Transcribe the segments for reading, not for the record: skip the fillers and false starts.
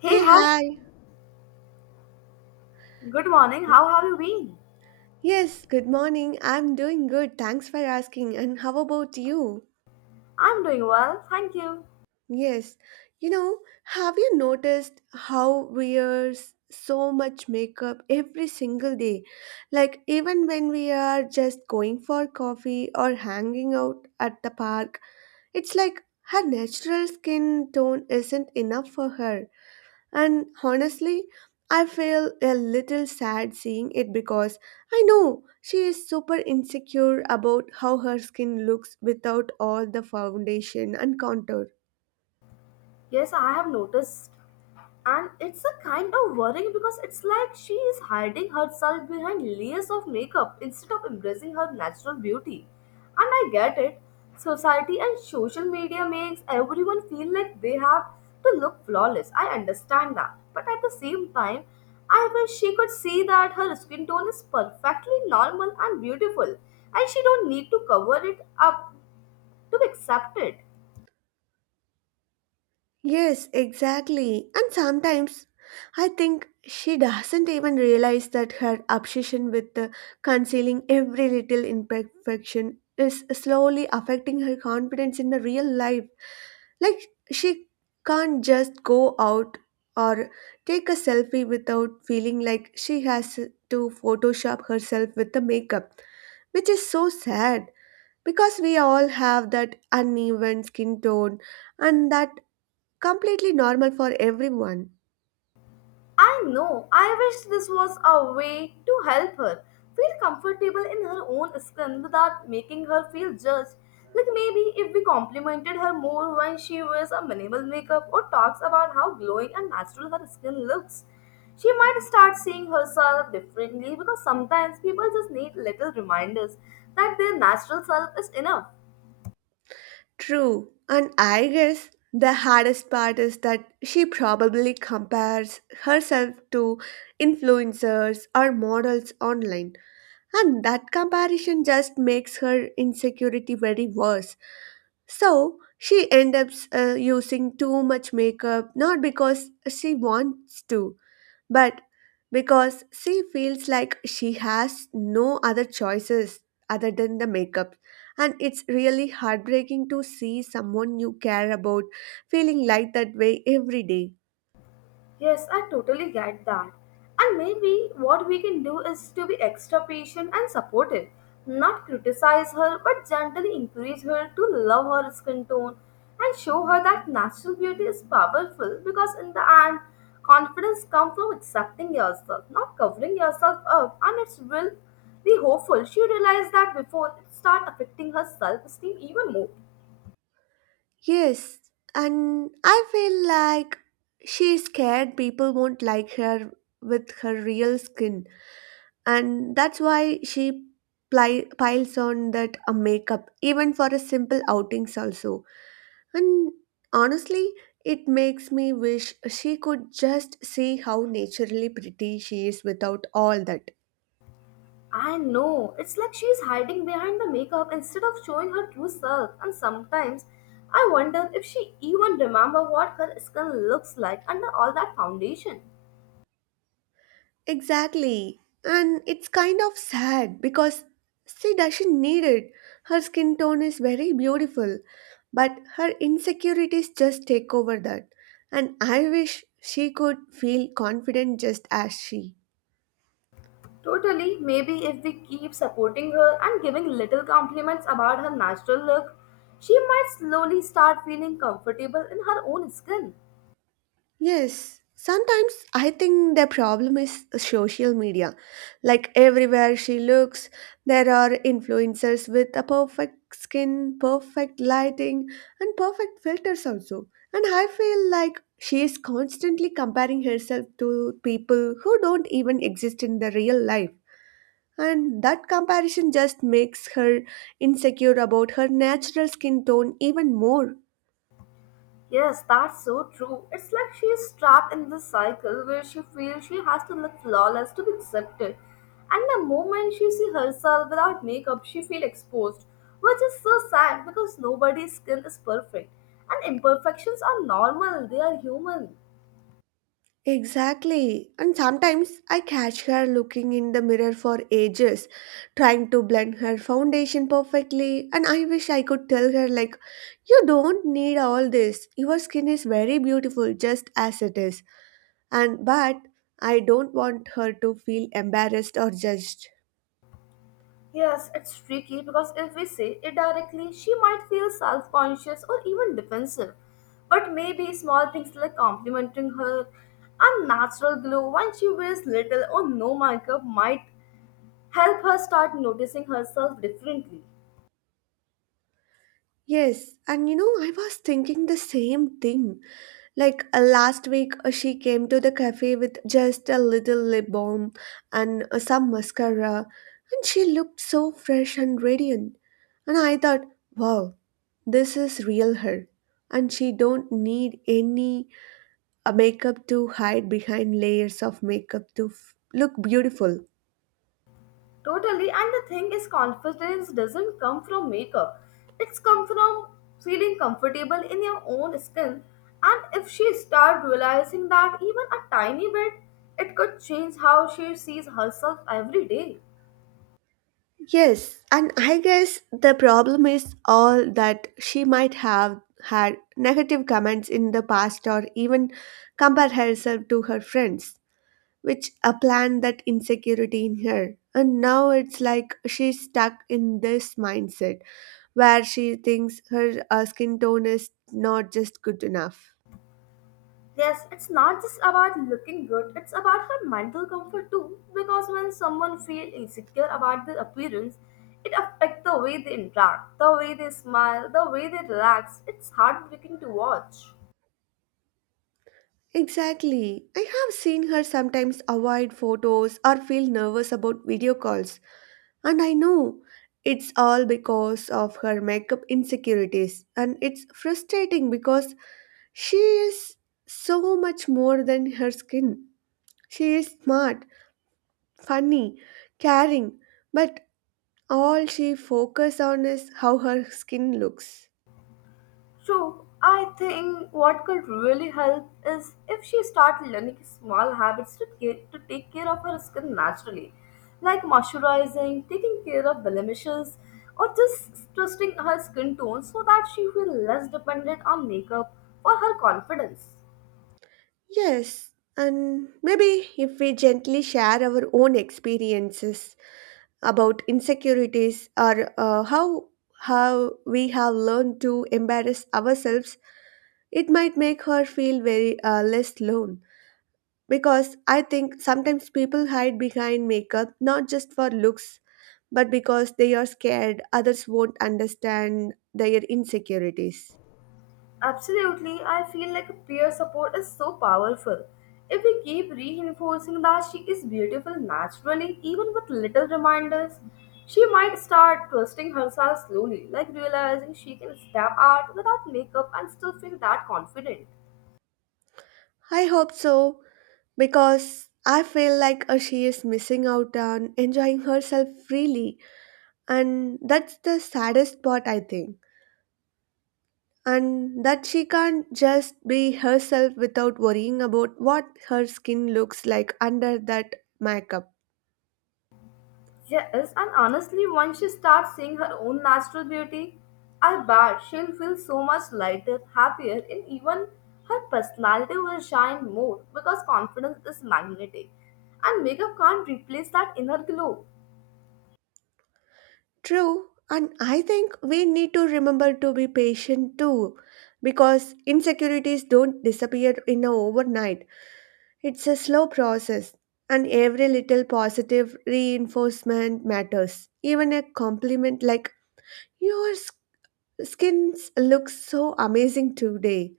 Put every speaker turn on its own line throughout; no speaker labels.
Hey,
Hey,
hi.
hi.
Good morning. How have you been?
Yes, good morning. I'm doing good. Thanks for asking. And how about you?
I'm doing well, thank you.
Yes. You know, have you noticed how we wear so much makeup every single day? Like, even when we are just going for coffee or hanging out at the park, it's like her natural skin tone isn't enough for her. And honestly, I feel a little sad seeing it because I know she is super insecure about how her skin looks without all the foundation and contour.
Yes, I have noticed. And it's a kind of worrying because it's like she is hiding herself behind layers of makeup instead of embracing her natural beauty. And I get it. Society and social media makes everyone feel like they have to look flawless. I understand that. But at the same time, I wish she could see that her skin tone is perfectly normal and beautiful and she don't need to cover it up to be accepted.
Yes, exactly. And sometimes I think she doesn't even realize that her obsession with concealing every little imperfection is slowly affecting her confidence in the real life. Like she can't just go out or take a selfie without feeling like she has to Photoshop herself with the makeup, which is so sad because we all have that uneven skin tone and that completely normal for everyone.
I know, I wish this was a way to help her feel comfortable in her own skin without making her feel judged. Like maybe if we complimented her more when she wears a minimal makeup or talks about how glowing and natural her skin looks, she might start seeing herself differently because sometimes people just need little reminders that their natural self is enough.
True, and I guess the hardest part is that she probably compares herself to influencers or models online. And that comparison just makes her insecurity very worse. So she ends up using too much makeup, not because she wants to, but because she feels like she has no other choices other than the makeup. And it's really heartbreaking to see someone you care about feeling like that way every day.
Yes, I totally get that. And maybe what we can do is to be extra patient and supportive, not criticize her, but gently encourage her to love her skin tone and show her that natural beauty is powerful because, in the end, confidence comes from accepting yourself, not covering yourself up. And it's really hopeful she realized that before it start affecting her self esteem even more.
Yes, and I feel like she's scared people won't like her with her real skin, and that's why she piles on that makeup, even for a simple outings also. And honestly, it makes me wish she could just see how naturally pretty she is without all that.
I know. It's like she's hiding behind the makeup instead of showing her true self. And sometimes I wonder if she even remember what her skin looks like under all that foundation.
Exactly. And it's kind of sad because she doesn't need it. Her skin tone is very beautiful, but her insecurities just take over that. And I wish she could feel confident just as she.
Totally, maybe if we keep supporting her and giving little compliments about her natural look, she might slowly start feeling comfortable in her own skin.
Yes, sometimes I think the problem is social media. Like everywhere she looks, there are influencers with a perfect skin, perfect lighting, and perfect filters also. And I feel like she is constantly comparing herself to people who don't even exist in the real life. And that comparison just makes her insecure about her natural skin tone even more.
Yes, that's so true. It's like she is trapped in this cycle where she feels she has to look flawless to be accepted. And the moment she sees herself without makeup, she feels exposed, which is so sad because nobody's skin is perfect. And imperfections are normal, they are human.
Exactly. And sometimes I catch her looking in the mirror for ages, trying to blend her foundation perfectly. And I wish I could tell her, like, you don't need all this. Your skin is very beautiful just as it is. And but I don't want her to feel embarrassed or judged.
Yes, it's tricky because if we say it directly, she might feel self conscious or even defensive. But maybe small things like complimenting her and natural glow when she wears little or no makeup might help her start noticing herself differently.
Yes, and you know, I was thinking the same thing. Like last week, she came to the cafe with just a little lip balm and some mascara, and she looked so fresh and radiant. And I thought, wow, this is real her, and she don't need any makeup to hide behind layers of makeup to look beautiful.
Totally, and the thing is, confidence doesn't come from makeup. It's come from feeling comfortable in your own skin. And if she start realizing that even a tiny bit, it could change how she sees herself every day.
Yes, and I guess the problem is all that she might have had negative comments in the past or even compare herself to her friends, which a plan that insecurity in her. And now it's like she's stuck in this mindset where she thinks her skin tone is not just good enough.
Yes, it's not just about looking good, it's about her mental comfort too. Because when someone feels insecure about their appearance, it affects the way they interact, the way they smile, the way they relax. It's heartbreaking to watch.
Exactly. I have seen her sometimes avoid photos or feel nervous about video calls. And I know it's all because of her makeup insecurities, and it's frustrating because she is so much more than her skin. She is smart, funny, caring, but all she focuses on is how her skin looks.
True, I think what could really help is if she started learning small habits to, care, to take care of her skin naturally, like moisturizing, taking care of blemishes, or just trusting her skin tone so that she feels less dependent on makeup for her confidence.
Yes, and maybe if we gently share our own experiences about insecurities or how we have learned to embarrass ourselves. It might make her feel very less alone because I think sometimes people hide behind makeup not just for looks but because they are scared others won't understand their insecurities.
Absolutely, I feel like peer support is so powerful. If we keep reinforcing that she is beautiful naturally, even with little reminders, she might start trusting herself slowly, like realizing she can step out without makeup and still feel that confident.
I hope so because I feel like she is missing out on enjoying herself freely and that's the saddest part I think and that she can't just be herself without worrying about what her skin looks like under that makeup.
Yes, and honestly, once she starts seeing her own natural beauty, I bet she'll feel so much lighter, happier, and even her personality will shine more because confidence is magnetic and makeup can't replace that inner glow.
True, and I think we need to remember to be patient too, because insecurities don't disappear in a overnight. It's a slow process, and every little positive reinforcement matters. Even a compliment like "Your skin looks so amazing today,"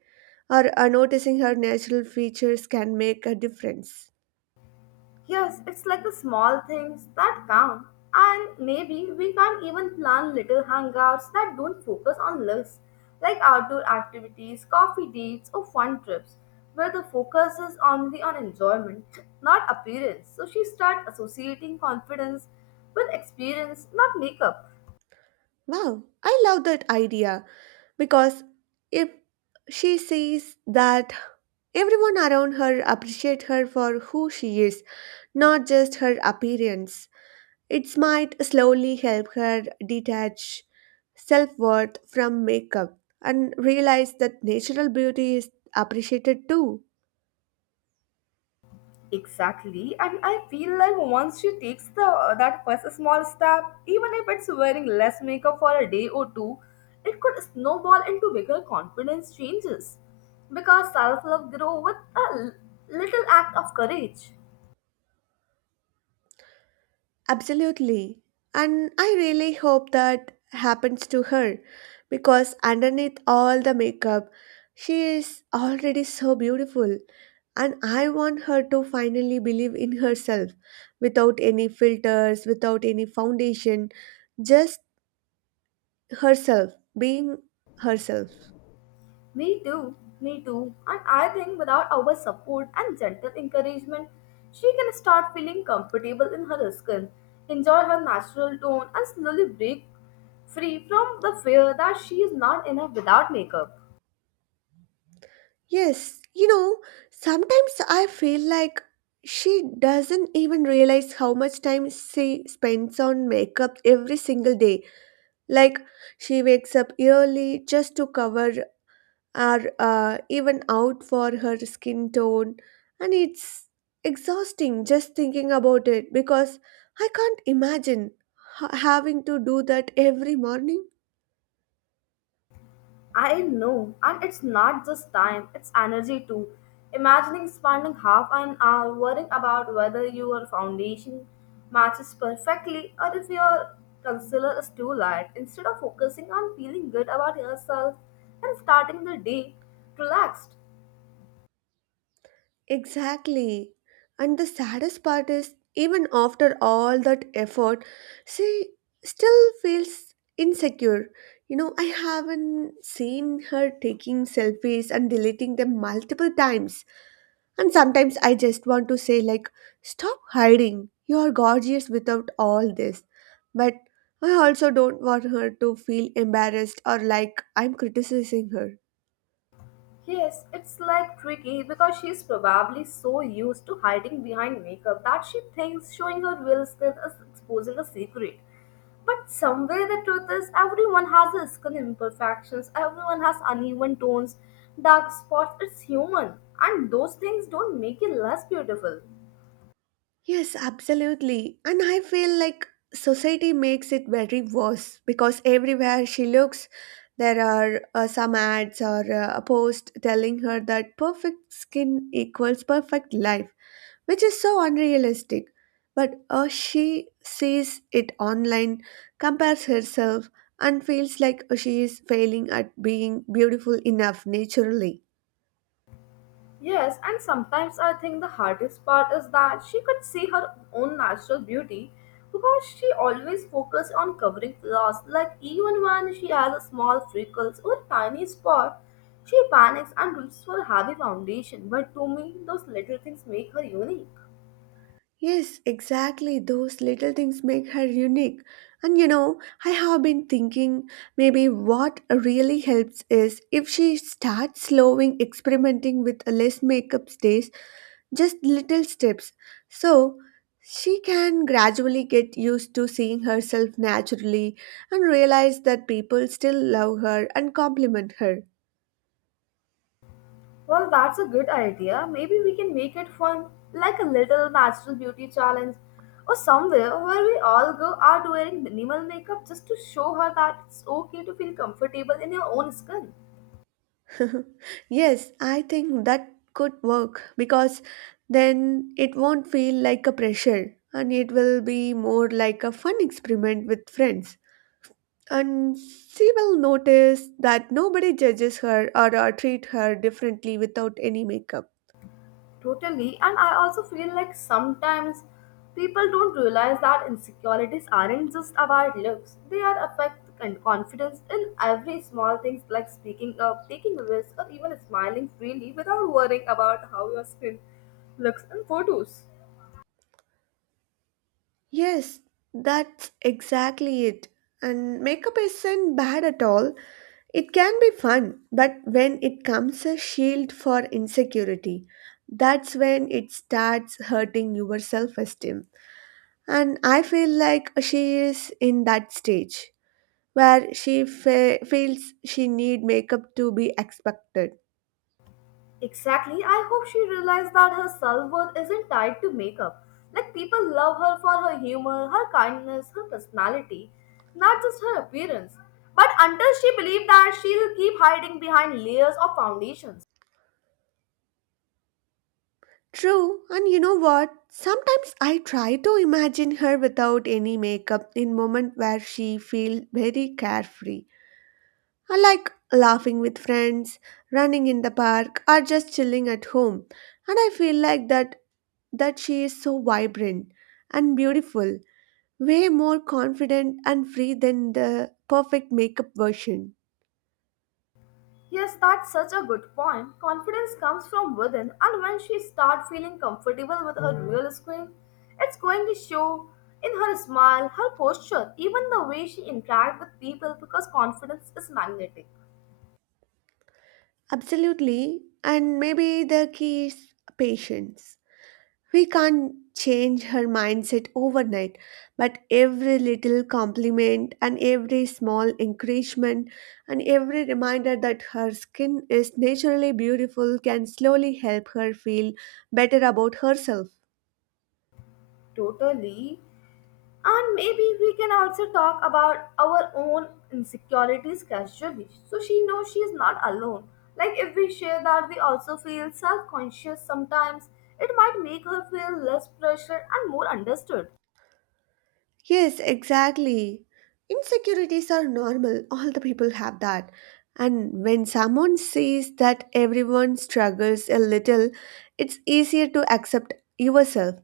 or noticing her natural features can make a difference.
Yes, it's like the small things that count. And maybe we can not even plan little hangouts that don't focus on lists, like outdoor activities, coffee dates, or fun trips, where the focus is only on enjoyment, not appearance. So she start associating confidence with experience, not makeup.
Wow, I love that idea because if she sees that everyone around her appreciate her for who she is, not just her appearance. It might slowly help her detach self-worth from makeup and realize that natural beauty is appreciated too.
Exactly, and I feel like once she takes the that first small step, even if it's wearing less makeup for a day or two, it could snowball into bigger confidence changes. Because self love grows with a little act of courage.
Absolutely. And I really hope that happens to her because underneath all the makeup, she is already so beautiful. And I want her to finally believe in herself without any filters, without any foundation, just herself, being herself.
Me too, me too. And I think without our support and gentle encouragement, she can start feeling comfortable in her skin, enjoy her natural tone, and slowly break free from the fear that she is not enough without makeup.
Yes, you know, sometimes I feel like she doesn't even realize how much time she spends on makeup every single day. Like she wakes up early just to cover or even out for her skin tone, and it's exhausting just thinking about it because I can't imagine having to do that every morning.
I know, and it's not just time, it's energy too. Imagining spending half an hour worrying about whether your foundation matches perfectly or if your concealer is too light, instead of focusing on feeling good about yourself and starting the day relaxed.
Exactly. And the saddest part is, even after all that effort, she still feels insecure. You know, I haven't seen her taking selfies and deleting them multiple times. And sometimes I just want to say, like, stop hiding. You are gorgeous without all this. But I also don't want her to feel embarrassed or like I'm criticizing her.
Yes, it's like tricky because she's probably so used to hiding behind makeup that she thinks showing her real skin is exposing a secret. But somewhere the truth is, everyone has a skin imperfections, everyone has uneven tones, dark spots, it's human. And those things don't make you less beautiful.
Yes, absolutely. And I feel like society makes it very worse because everywhere she looks, there are some ads or a post telling her that perfect skin equals perfect life, which is so unrealistic. But she sees it online, compares herself, and feels like she is failing at being beautiful enough naturally.
Yes, and sometimes I think the hardest part is that she could see her own natural beauty because she always focused on covering flaws. Like even when she has a small freckles or tiny spot, she panics and reaches for a heavy foundation. But to me, those little things make her unique.
Yes, exactly. Those little things make her unique. And you know, I have been thinking maybe what really helps is if she starts slowing experimenting with less makeup days, just little steps. So she can gradually get used to seeing herself naturally and realize that people still love her and compliment her.
Well, that's a good idea. Maybe we can make it fun, like a little natural beauty challenge, or somewhere where we all go out wearing minimal makeup just to show her that it's okay to feel comfortable in your own skin.
Yes, I think that could work because then it won't feel like a pressure and it will be more like a fun experiment with friends. And she will notice that nobody judges her or treat her differently without any makeup.
Totally, and I also feel like sometimes people don't realize that insecurities aren't just about looks, they are affect and confidence in every small things like speaking up, taking risks, or even smiling freely without worrying about how your skin looks in photos.
Yes, that's exactly it. And makeup isn't bad at all. It can be fun, but when it comes a shield for insecurity, that's when it starts hurting your self esteem. And I feel like she is in that stage where she feels she need makeup to be expected.
Exactly. I hope she realized that her self worth isn't tied to makeup. Like, people love her for her humor, her kindness, her personality, not just her appearance. But until she believes that, she'll keep hiding behind layers of foundations.
True, and you know what? Sometimes I try to imagine her without any makeup in moment where she feels very carefree. I like laughing with friends, running in the park, or just chilling at home. And I feel like that she is so vibrant and beautiful, way more confident and free than the perfect makeup version.
Yes, that's such a good point. Confidence comes from within, and when she starts feeling comfortable with her real skin, it's going to show in her smile, her posture, even the way she interacts with people because confidence is magnetic.
Absolutely. And maybe the key is patience. We can't change her mindset overnight, but every little compliment and every small encouragement and every reminder that her skin is naturally beautiful can slowly help her feel better about herself.
Totally. And maybe we can also talk about our own insecurities casually. So she knows she is not alone. Like if we share that we also feel self conscious sometimes, it might make her feel less pressure and more understood.
Yes, exactly. Insecurities are normal. All the people have that. And when someone says that everyone struggles a little, it's easier to accept yourself.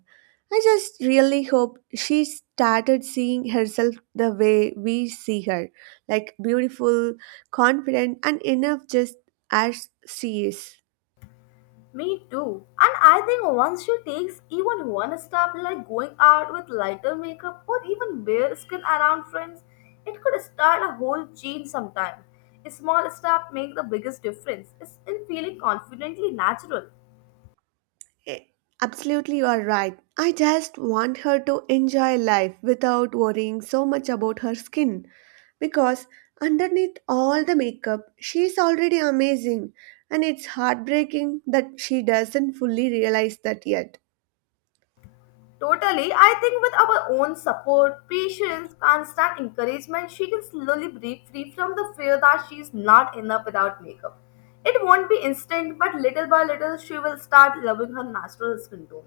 I just really hope she started seeing herself the way we see her, like beautiful, confident, and enough just as she is.
Me too. And I think once she takes even one step, like going out with lighter makeup or even bare skin around friends, it could start a whole change sometime. A small step make the biggest difference. It's in feeling confidently natural.
Eh, Absolutely, you are right. I just want her to enjoy life without worrying so much about her skin, because underneath all the makeup, she is already amazing, and it's heartbreaking that she doesn't fully realize that yet.
Totally, I think with our own support, patience, constant encouragement, she can slowly break free from the fear that she is not enough without makeup. It won't be instant, but little by little, she will start loving her natural skin tone.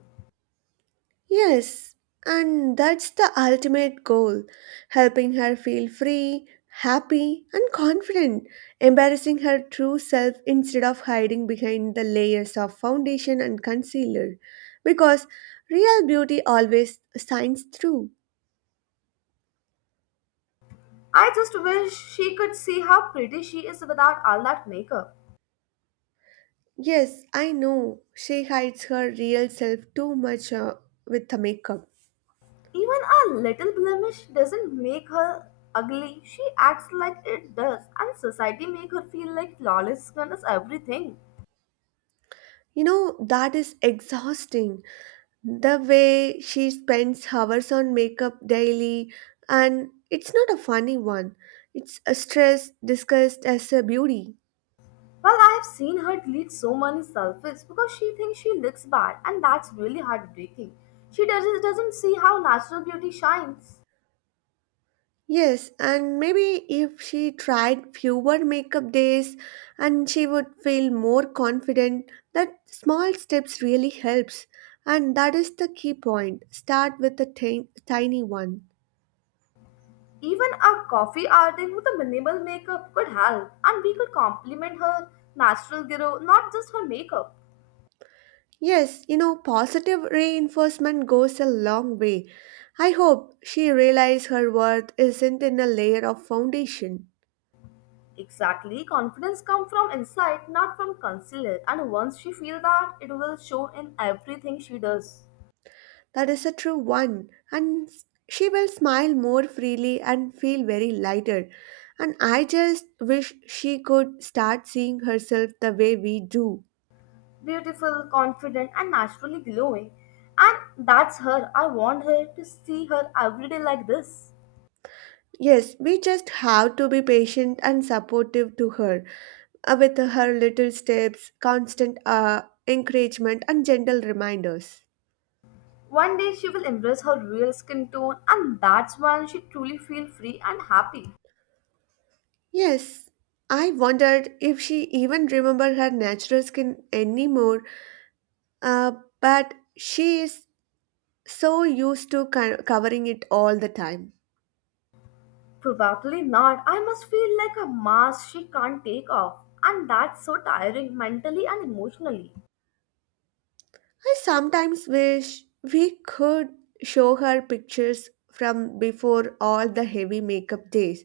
Yes, and that's the ultimate goal, helping her feel free, happy, and confident, embarrassing her true self instead of hiding behind the layers of foundation and concealer. Because real beauty always shines through.
I just wish she could see how pretty she is without all that makeup.
Yes, I know. She hides her real self too much with the makeup.
Even a little blemish doesn't make her ugly. She acts like it does, and society make her feel like flawless skin is everything.
You know, that is exhausting. The way she spends hours on makeup daily, and it's not a funny one. It's a stress disguised as a beauty.
Well, I have seen her delete so many selfies because she thinks she looks bad, and that's really heartbreaking. She doesn't see how natural beauty shines.
Yes, and maybe if she tried fewer makeup days and she would feel more confident, that small steps really helps and that is the key point, start with a tiny one.
Even a coffee artist with a minimal makeup could help, and we could compliment her natural glow, not just her makeup.
Yes, you know, positive reinforcement goes a long way. I hope she realizes her worth isn't in a layer of foundation.
Exactly. Confidence comes from inside, not from concealer. And once she feels that, it will show in everything she does.
That is a true one, and she will smile more freely and feel very lighter. And I just wish she could start seeing herself the way we do.
Beautiful, confident, and naturally glowing. And that's her. I want her to see her every day like this.
Yes, we just have to be patient and supportive to her with her little steps, constant encouragement, and gentle reminders.
One day she will embrace her real skin tone, and that's when she truly feel free and happy.
Yes, I wondered if she even remembered her natural skin anymore, uh, but she is so used to covering it all the time.
Probably not. I must feel like a mask she can't take off. And that's so tiring mentally and emotionally.
I sometimes wish we could show her pictures from before all the heavy makeup days,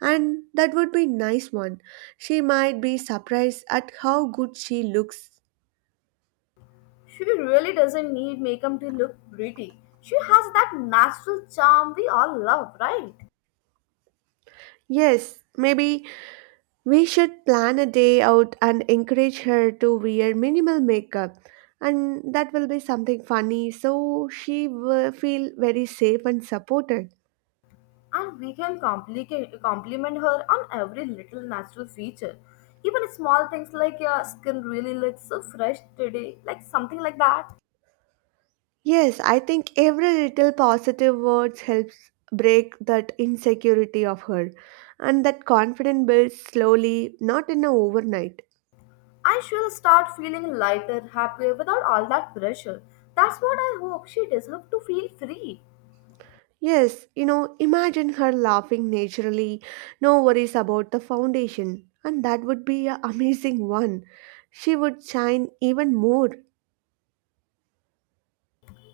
and that would be nice one. She might be surprised at how good she looks.
She really doesn't need makeup to look pretty. She has that natural charm we all love, right?
Yes, maybe we should plan a day out and encourage her to wear minimal makeup, and that will be something funny so she will feel very safe and supported.
And we can complicate, compliment her on every little natural feature. Even small things like your skin really looks so fresh today, like something like that.
Yes, I think every little positive words helps break that insecurity of her, and that confidence builds slowly, not in a overnight.
And she'll start feeling lighter, happier without all that pressure. That's what I hope she deserves to feel free.
Yes, you know, imagine her laughing naturally, no worries about the foundation, and that would be an amazing one. She would shine even more.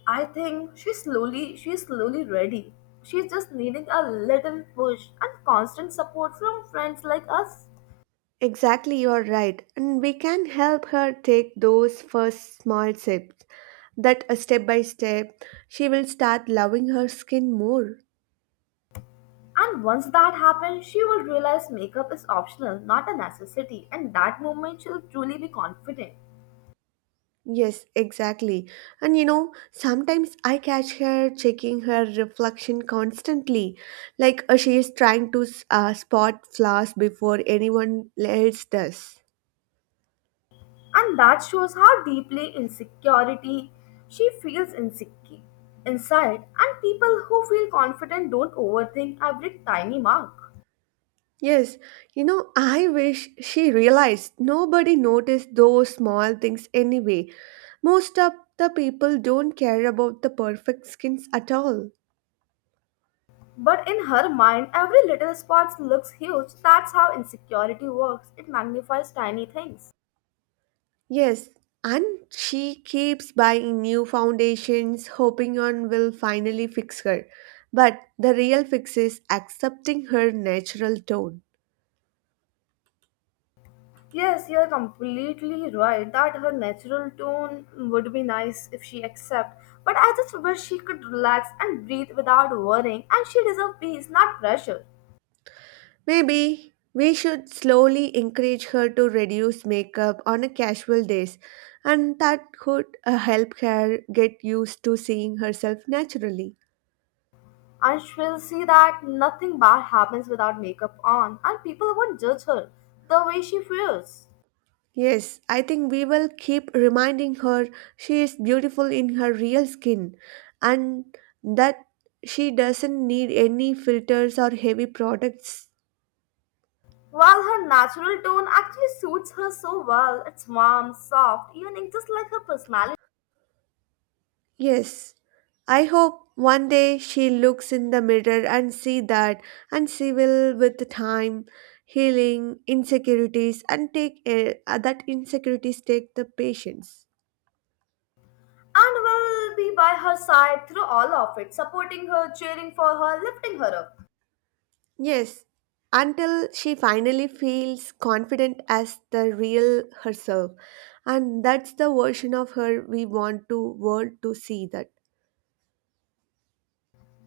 I think she's slowly ready. She's just needing a little push and constant support from friends like us.
Exactly, you are right, and we can help her take those first small steps. That, step by step, she will start loving her skin more.
And once that happens, she will realize makeup is optional, not a necessity, and that moment she'll truly be confident.
Yes, exactly. And you know, sometimes I catch her checking her reflection constantly, like she is trying to spot flaws before anyone else does.
And that shows how deeply insecurity she feels insecure inside. And people who feel confident don't overthink every tiny mark.
Yes, you know, I wish she realized nobody noticed those small things anyway. Most of the people don't care about the perfect skins at all.
But in her mind, every little spot looks huge. That's how insecurity works. It magnifies tiny things.
Yes, and she keeps buying new foundations, hoping on will finally fix her. But the real fix is accepting her natural tone.
Yes, you're completely right that her natural tone would be nice if she accept. But I just wish she could relax and breathe without worrying. And she deserves peace, not pressure.
Maybe we should slowly encourage her to reduce makeup on a casual days, and that could help her get used to seeing herself naturally.
And she'll see that nothing bad happens without makeup on, and people won't judge her the way she feels.
Yes, I think we will keep reminding her she is beautiful in her real skin, and that she doesn't need any filters or heavy products.
While her natural tone actually suits her so well. It's warm, soft, evening, just like her personality.
Yes, I hope one day she looks in the mirror and see that, and she will with time healing insecurities and take that insecurities take the patience.
And will be by her side through all of it, supporting her, cheering for her, lifting her up.
Yes, until she finally feels confident as the real herself. And that's the version of her we want to world to see that.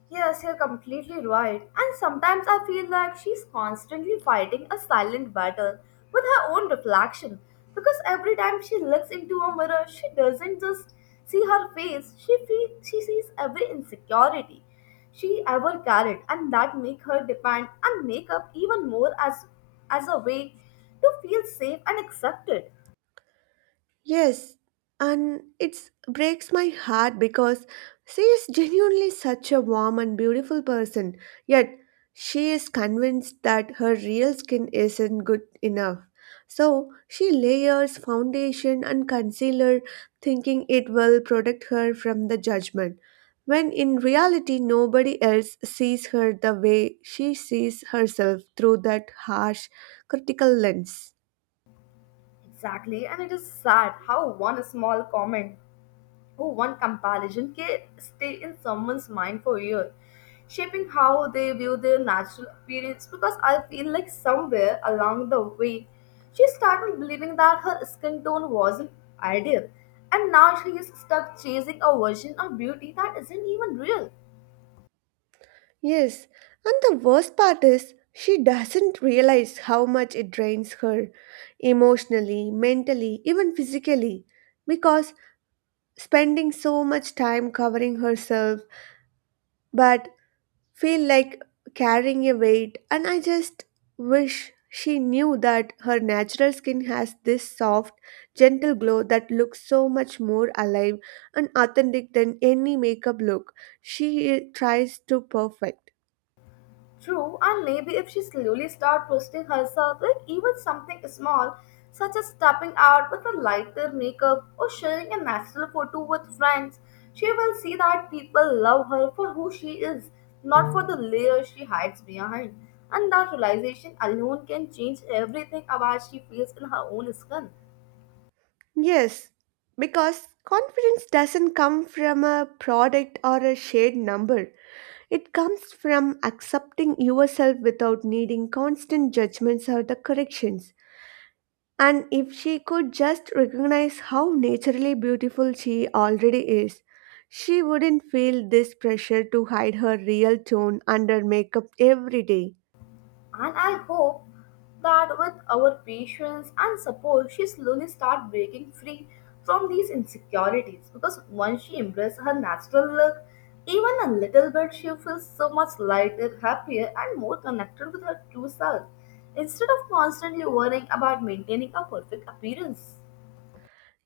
Yes, you're completely right. And sometimes I feel like she's constantly fighting a silent battle with her own reflection. Because every time she looks into a mirror, she doesn't just see her face, she sees every insecurity she ever carried, and that make her depend on makeup even more as a way to feel safe and accepted.
Yes, and it breaks my heart because she is genuinely such a warm and beautiful person, yet she is convinced that her real skin isn't good enough. So she layers foundation and concealer, thinking it will protect her from the judgment, when in reality, nobody else sees her the way she sees herself through that harsh, critical lens.
Exactly, and it is sad how one small comment, Oh, one comparison can stay in someone's mind for years, shaping how they view their natural appearance. Because I feel like somewhere along the way, she started believing that her skin tone wasn't ideal, and now she is stuck chasing a version of beauty that isn't even real.
Yes, and the worst part is she doesn't realize how much it drains her emotionally, mentally, even physically, because spending so much time covering herself but feel like carrying a weight. And I just wish she knew that her natural skin has this soft, gentle glow that looks so much more alive and authentic than any makeup look she tries to perfect.
True, and maybe if she slowly starts trusting herself, like even something small, such as stepping out with a lighter makeup or sharing a natural photo with friends, she will see that people love her for who she is, not for the layer she hides behind. And that realization alone can change everything about she feels in her own skin.
Yes, because confidence doesn't come from a product or a shared number. It comes from accepting yourself without needing constant judgments or the corrections. And if she could just recognize how naturally beautiful she already is, she wouldn't feel this pressure to hide her real tone under makeup every day.
And I hope that with our patience and support, she slowly starts breaking free from these insecurities, because once she embraces her natural look, even a little bit, she feels so much lighter, happier, and more connected with her true self instead of constantly worrying about maintaining a perfect appearance.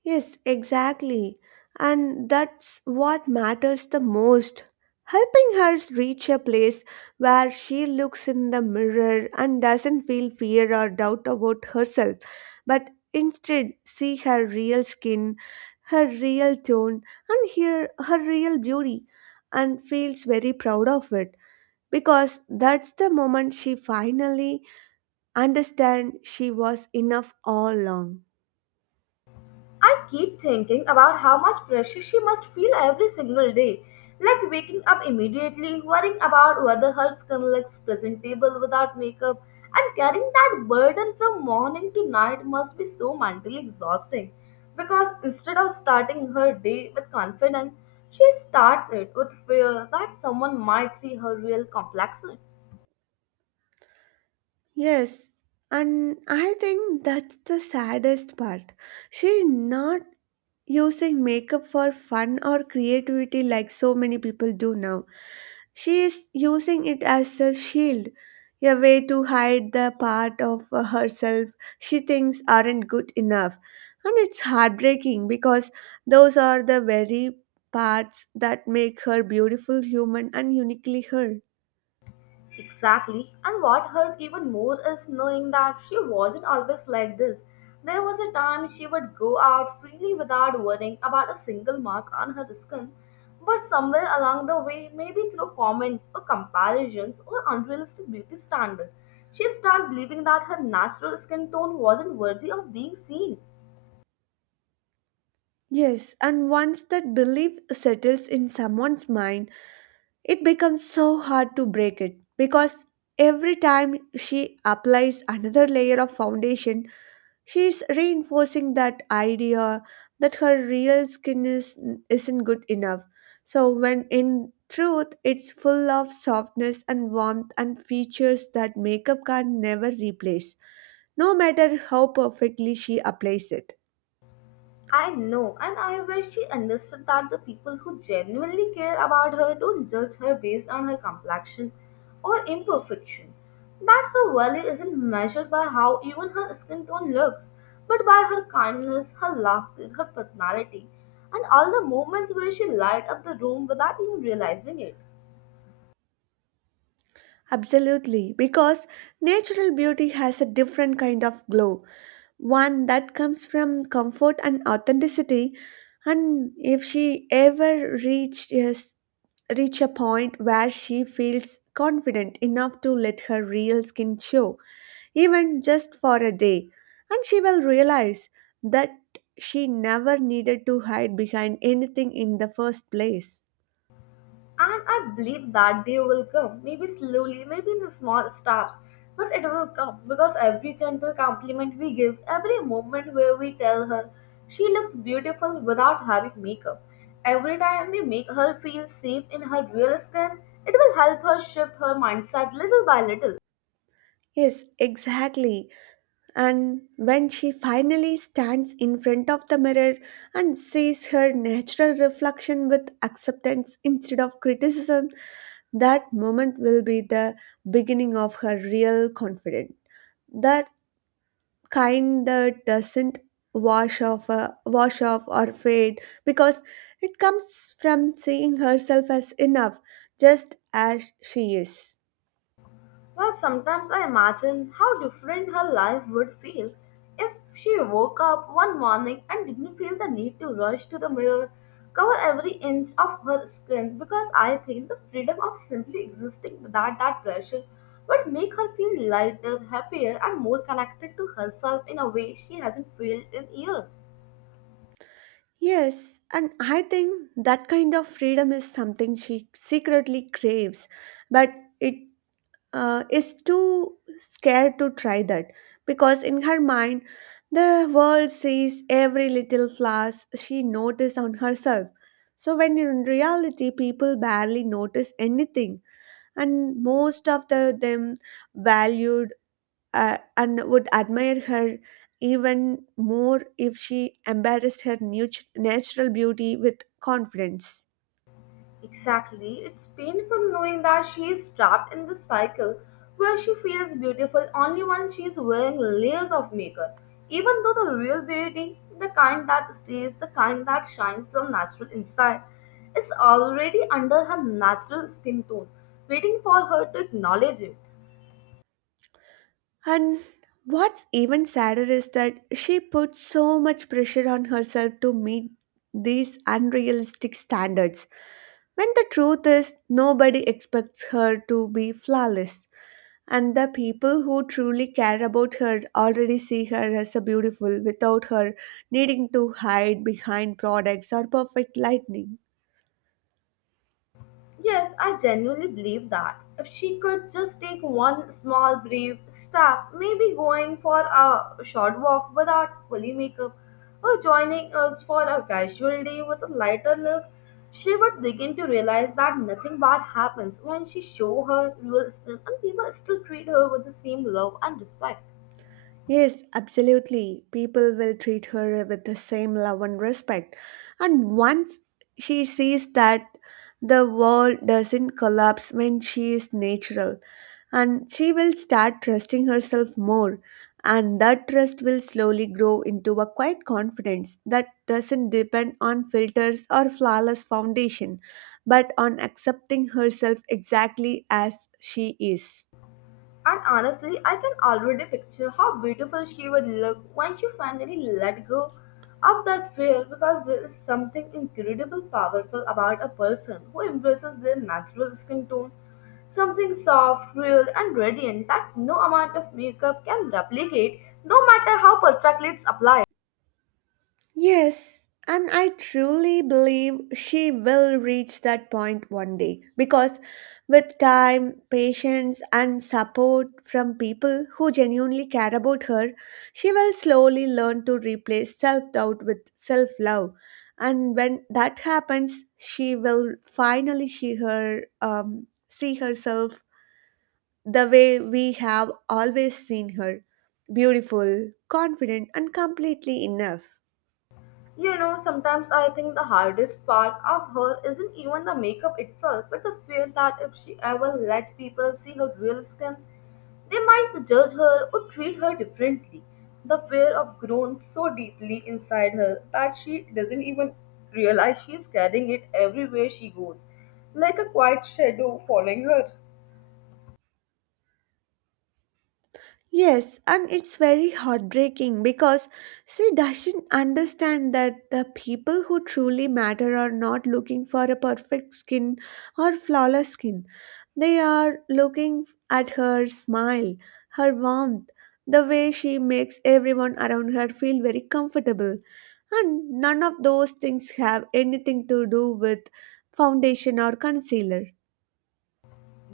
Yes, exactly. And that's what matters the most. Helping her reach a place where she looks in the mirror and doesn't feel fear or doubt about herself, but instead see her real skin, her real tone, and hear her real beauty, and feels very proud of it, because that's the moment she finally understands she was enough all along.
I keep thinking about how much pressure she must feel every single day, like waking up immediately, worrying about whether her skin looks presentable without makeup, and carrying that burden from morning to night must be so mentally exhausting. Because instead of starting her day with confidence, she starts it with fear that someone might see her real complexion.
Yes, and I think that's the saddest part. She's not using makeup for fun or creativity like so many people do now. She is using it as a shield, a way to hide the part of herself she thinks aren't good enough. And it's heartbreaking because those are the very parts that make her beautiful human and uniquely her.
Exactly. And what hurt even more is knowing that she wasn't always like this. There was a time she would go out freely without worrying about a single mark on her skin. But somewhere along the way, maybe through comments or comparisons or unrealistic beauty standards, she started believing that her natural skin tone wasn't worthy of being seen.
Yes, and once that belief settles in someone's mind, it becomes so hard to break it, because every time she applies another layer of foundation, she is reinforcing that idea that her real skin is, isn't good enough. So, when in truth, it's full of softness and warmth and features that makeup can never replace, no matter how perfectly she applies it.
I know, and I wish she understood that the people who genuinely care about her don't judge her based on her complexion or imperfection. That her value isn't measured by how even her skin tone looks, but by her kindness, her laughter, her personality, and all the moments where she light up the room without even realizing it.
Absolutely, because natural beauty has a different kind of glow, one that comes from comfort and authenticity. And if she ever reached yes, reach a point where she feels confident enough to let her real skin show, even just for a day, and she will realize that she never needed to hide behind anything in the first place.
And I believe that day will come, maybe slowly, maybe in the small steps, but it will come because every gentle compliment we give, every moment where we tell her she looks beautiful without having makeup, every time we make her feel safe in her real skin, it will help her shift her mindset little by little.
Yes, exactly. And when she finally stands in front of the mirror and sees her natural reflection with acceptance instead of criticism, that moment will be the beginning of her real confidence. That kind that doesn't wash off or fade, because it comes from seeing herself as enough, just as she is.
Well, sometimes I imagine how different her life would feel if she woke up one morning and didn't feel the need to rush to the mirror, cover every inch of her skin, because I think the freedom of simply existing without that pressure would make her feel lighter, happier, and more connected to herself in a way she hasn't felt in years.
Yes, and I think that kind of freedom is something she secretly craves, but it is too scared to try that, because in her mind, the world sees every little flaw she notices on herself. So when in reality, people barely notice anything, and most of the, them value and would admire her even more if she embraced her natural beauty with confidence.
Exactly. It's painful knowing that she is trapped in this cycle where she feels beautiful only when she is wearing layers of makeup. Even though the real beauty, the kind that stays, the kind that shines from natural inside, is already under her natural skin tone, waiting for her to acknowledge it.
And what's even sadder is that she puts so much pressure on herself to meet these unrealistic standards, when the truth is nobody expects her to be flawless. And the people who truly care about her already see her as a beautiful without her needing to hide behind products or perfect lighting.
Yes, I genuinely believe that. If she could just take one small brave step, maybe going for a short walk without fully makeup or joining us for a casual day with a lighter look, she would begin to realize that nothing bad happens when she show her real skin and people still treat her with the same love and respect.
Yes, absolutely. People will treat her with the same love and respect. And once she sees that the world doesn't collapse when she is natural, and she will start trusting herself more. And that trust will slowly grow into a quiet confidence that doesn't depend on filters or flawless foundation, but on accepting herself exactly as she is.
And honestly, I can already picture how beautiful she would look when she finally let go of that fear. Because there is something incredibly powerful about a person who embraces their natural skin tone, something soft, real, and radiant that no amount of makeup can replicate, no matter how perfectly it's applied.
Yes, and I truly believe she will reach that point one day, because with time, patience, and support from people who genuinely care about her, she will slowly learn to replace self doubt with self love. And when that happens, she will finally see her see herself the way we have always seen her, beautiful, confident, and completely enough.
You know, sometimes I think the hardest part of her isn't even the makeup itself, but the fear that if she ever let people see her real skin, they might judge her or treat her differently. The fear of grown so deeply inside her that she doesn't even realize she is carrying it everywhere she goes, like a quiet shadow following her.
Yes, and it's very heartbreaking because she doesn't understand that the people who truly matter are not looking for a perfect skin or flawless skin. They are looking at her smile, her warmth, the way she makes everyone around her feel very comfortable. And none of those things have anything to do with foundation or concealer.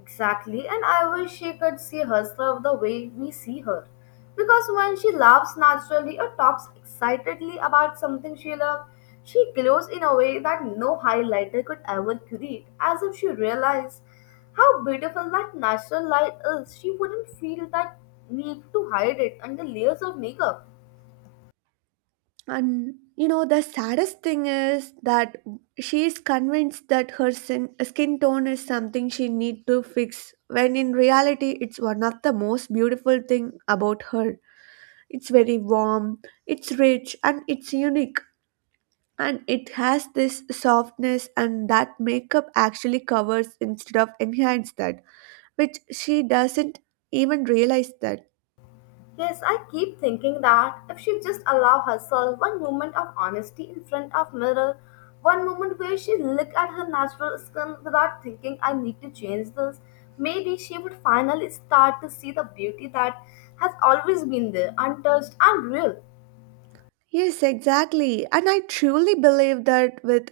Exactly, and I wish she could see herself the way we see her. Because when she laughs naturally or talks excitedly about something she loves, she glows in a way that no highlighter could ever create, as if she realized how beautiful that natural light is. She wouldn't feel that need to hide it under layers of makeup.
And you know, the saddest thing is that she is convinced that her skin tone is something she need to fix, when in reality, it's one of the most beautiful thing about her. It's very warm, it's rich, and it's unique, and it has this softness, and that makeup actually covers instead of enhance that, which she doesn't even realize that.
Yes, I keep thinking that if she just allow herself one moment of honesty in front of mirror, one moment where she look at her natural skin without thinking I need to change this, maybe she would finally start to see the beauty that has always been there, untouched and real.
Yes, exactly. And I truly believe that with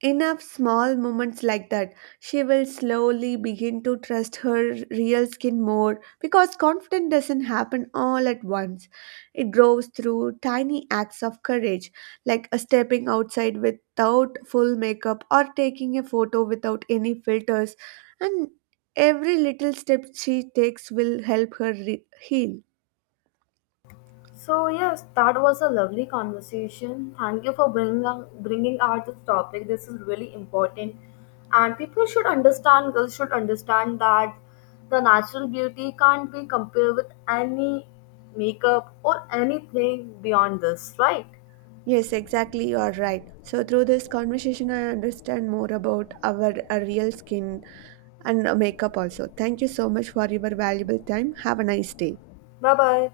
enough small moments like that, she will slowly begin to trust her real skin more, because confidence doesn't happen all at once. It grows through tiny acts of courage, like a stepping outside without full makeup or taking a photo without any filters, and every little step she takes will help her heal.
So yes, that was a lovely conversation. Thank you for bringing out this topic. This is really important, and people should understand. Girls should understand that the natural beauty can't be compared with any makeup or anything beyond this. Right?
Yes, exactly. You are right. So, through this conversation, I understand more about our, real skin and makeup also. Thank you so much for your valuable time. Have a nice day.
Bye bye.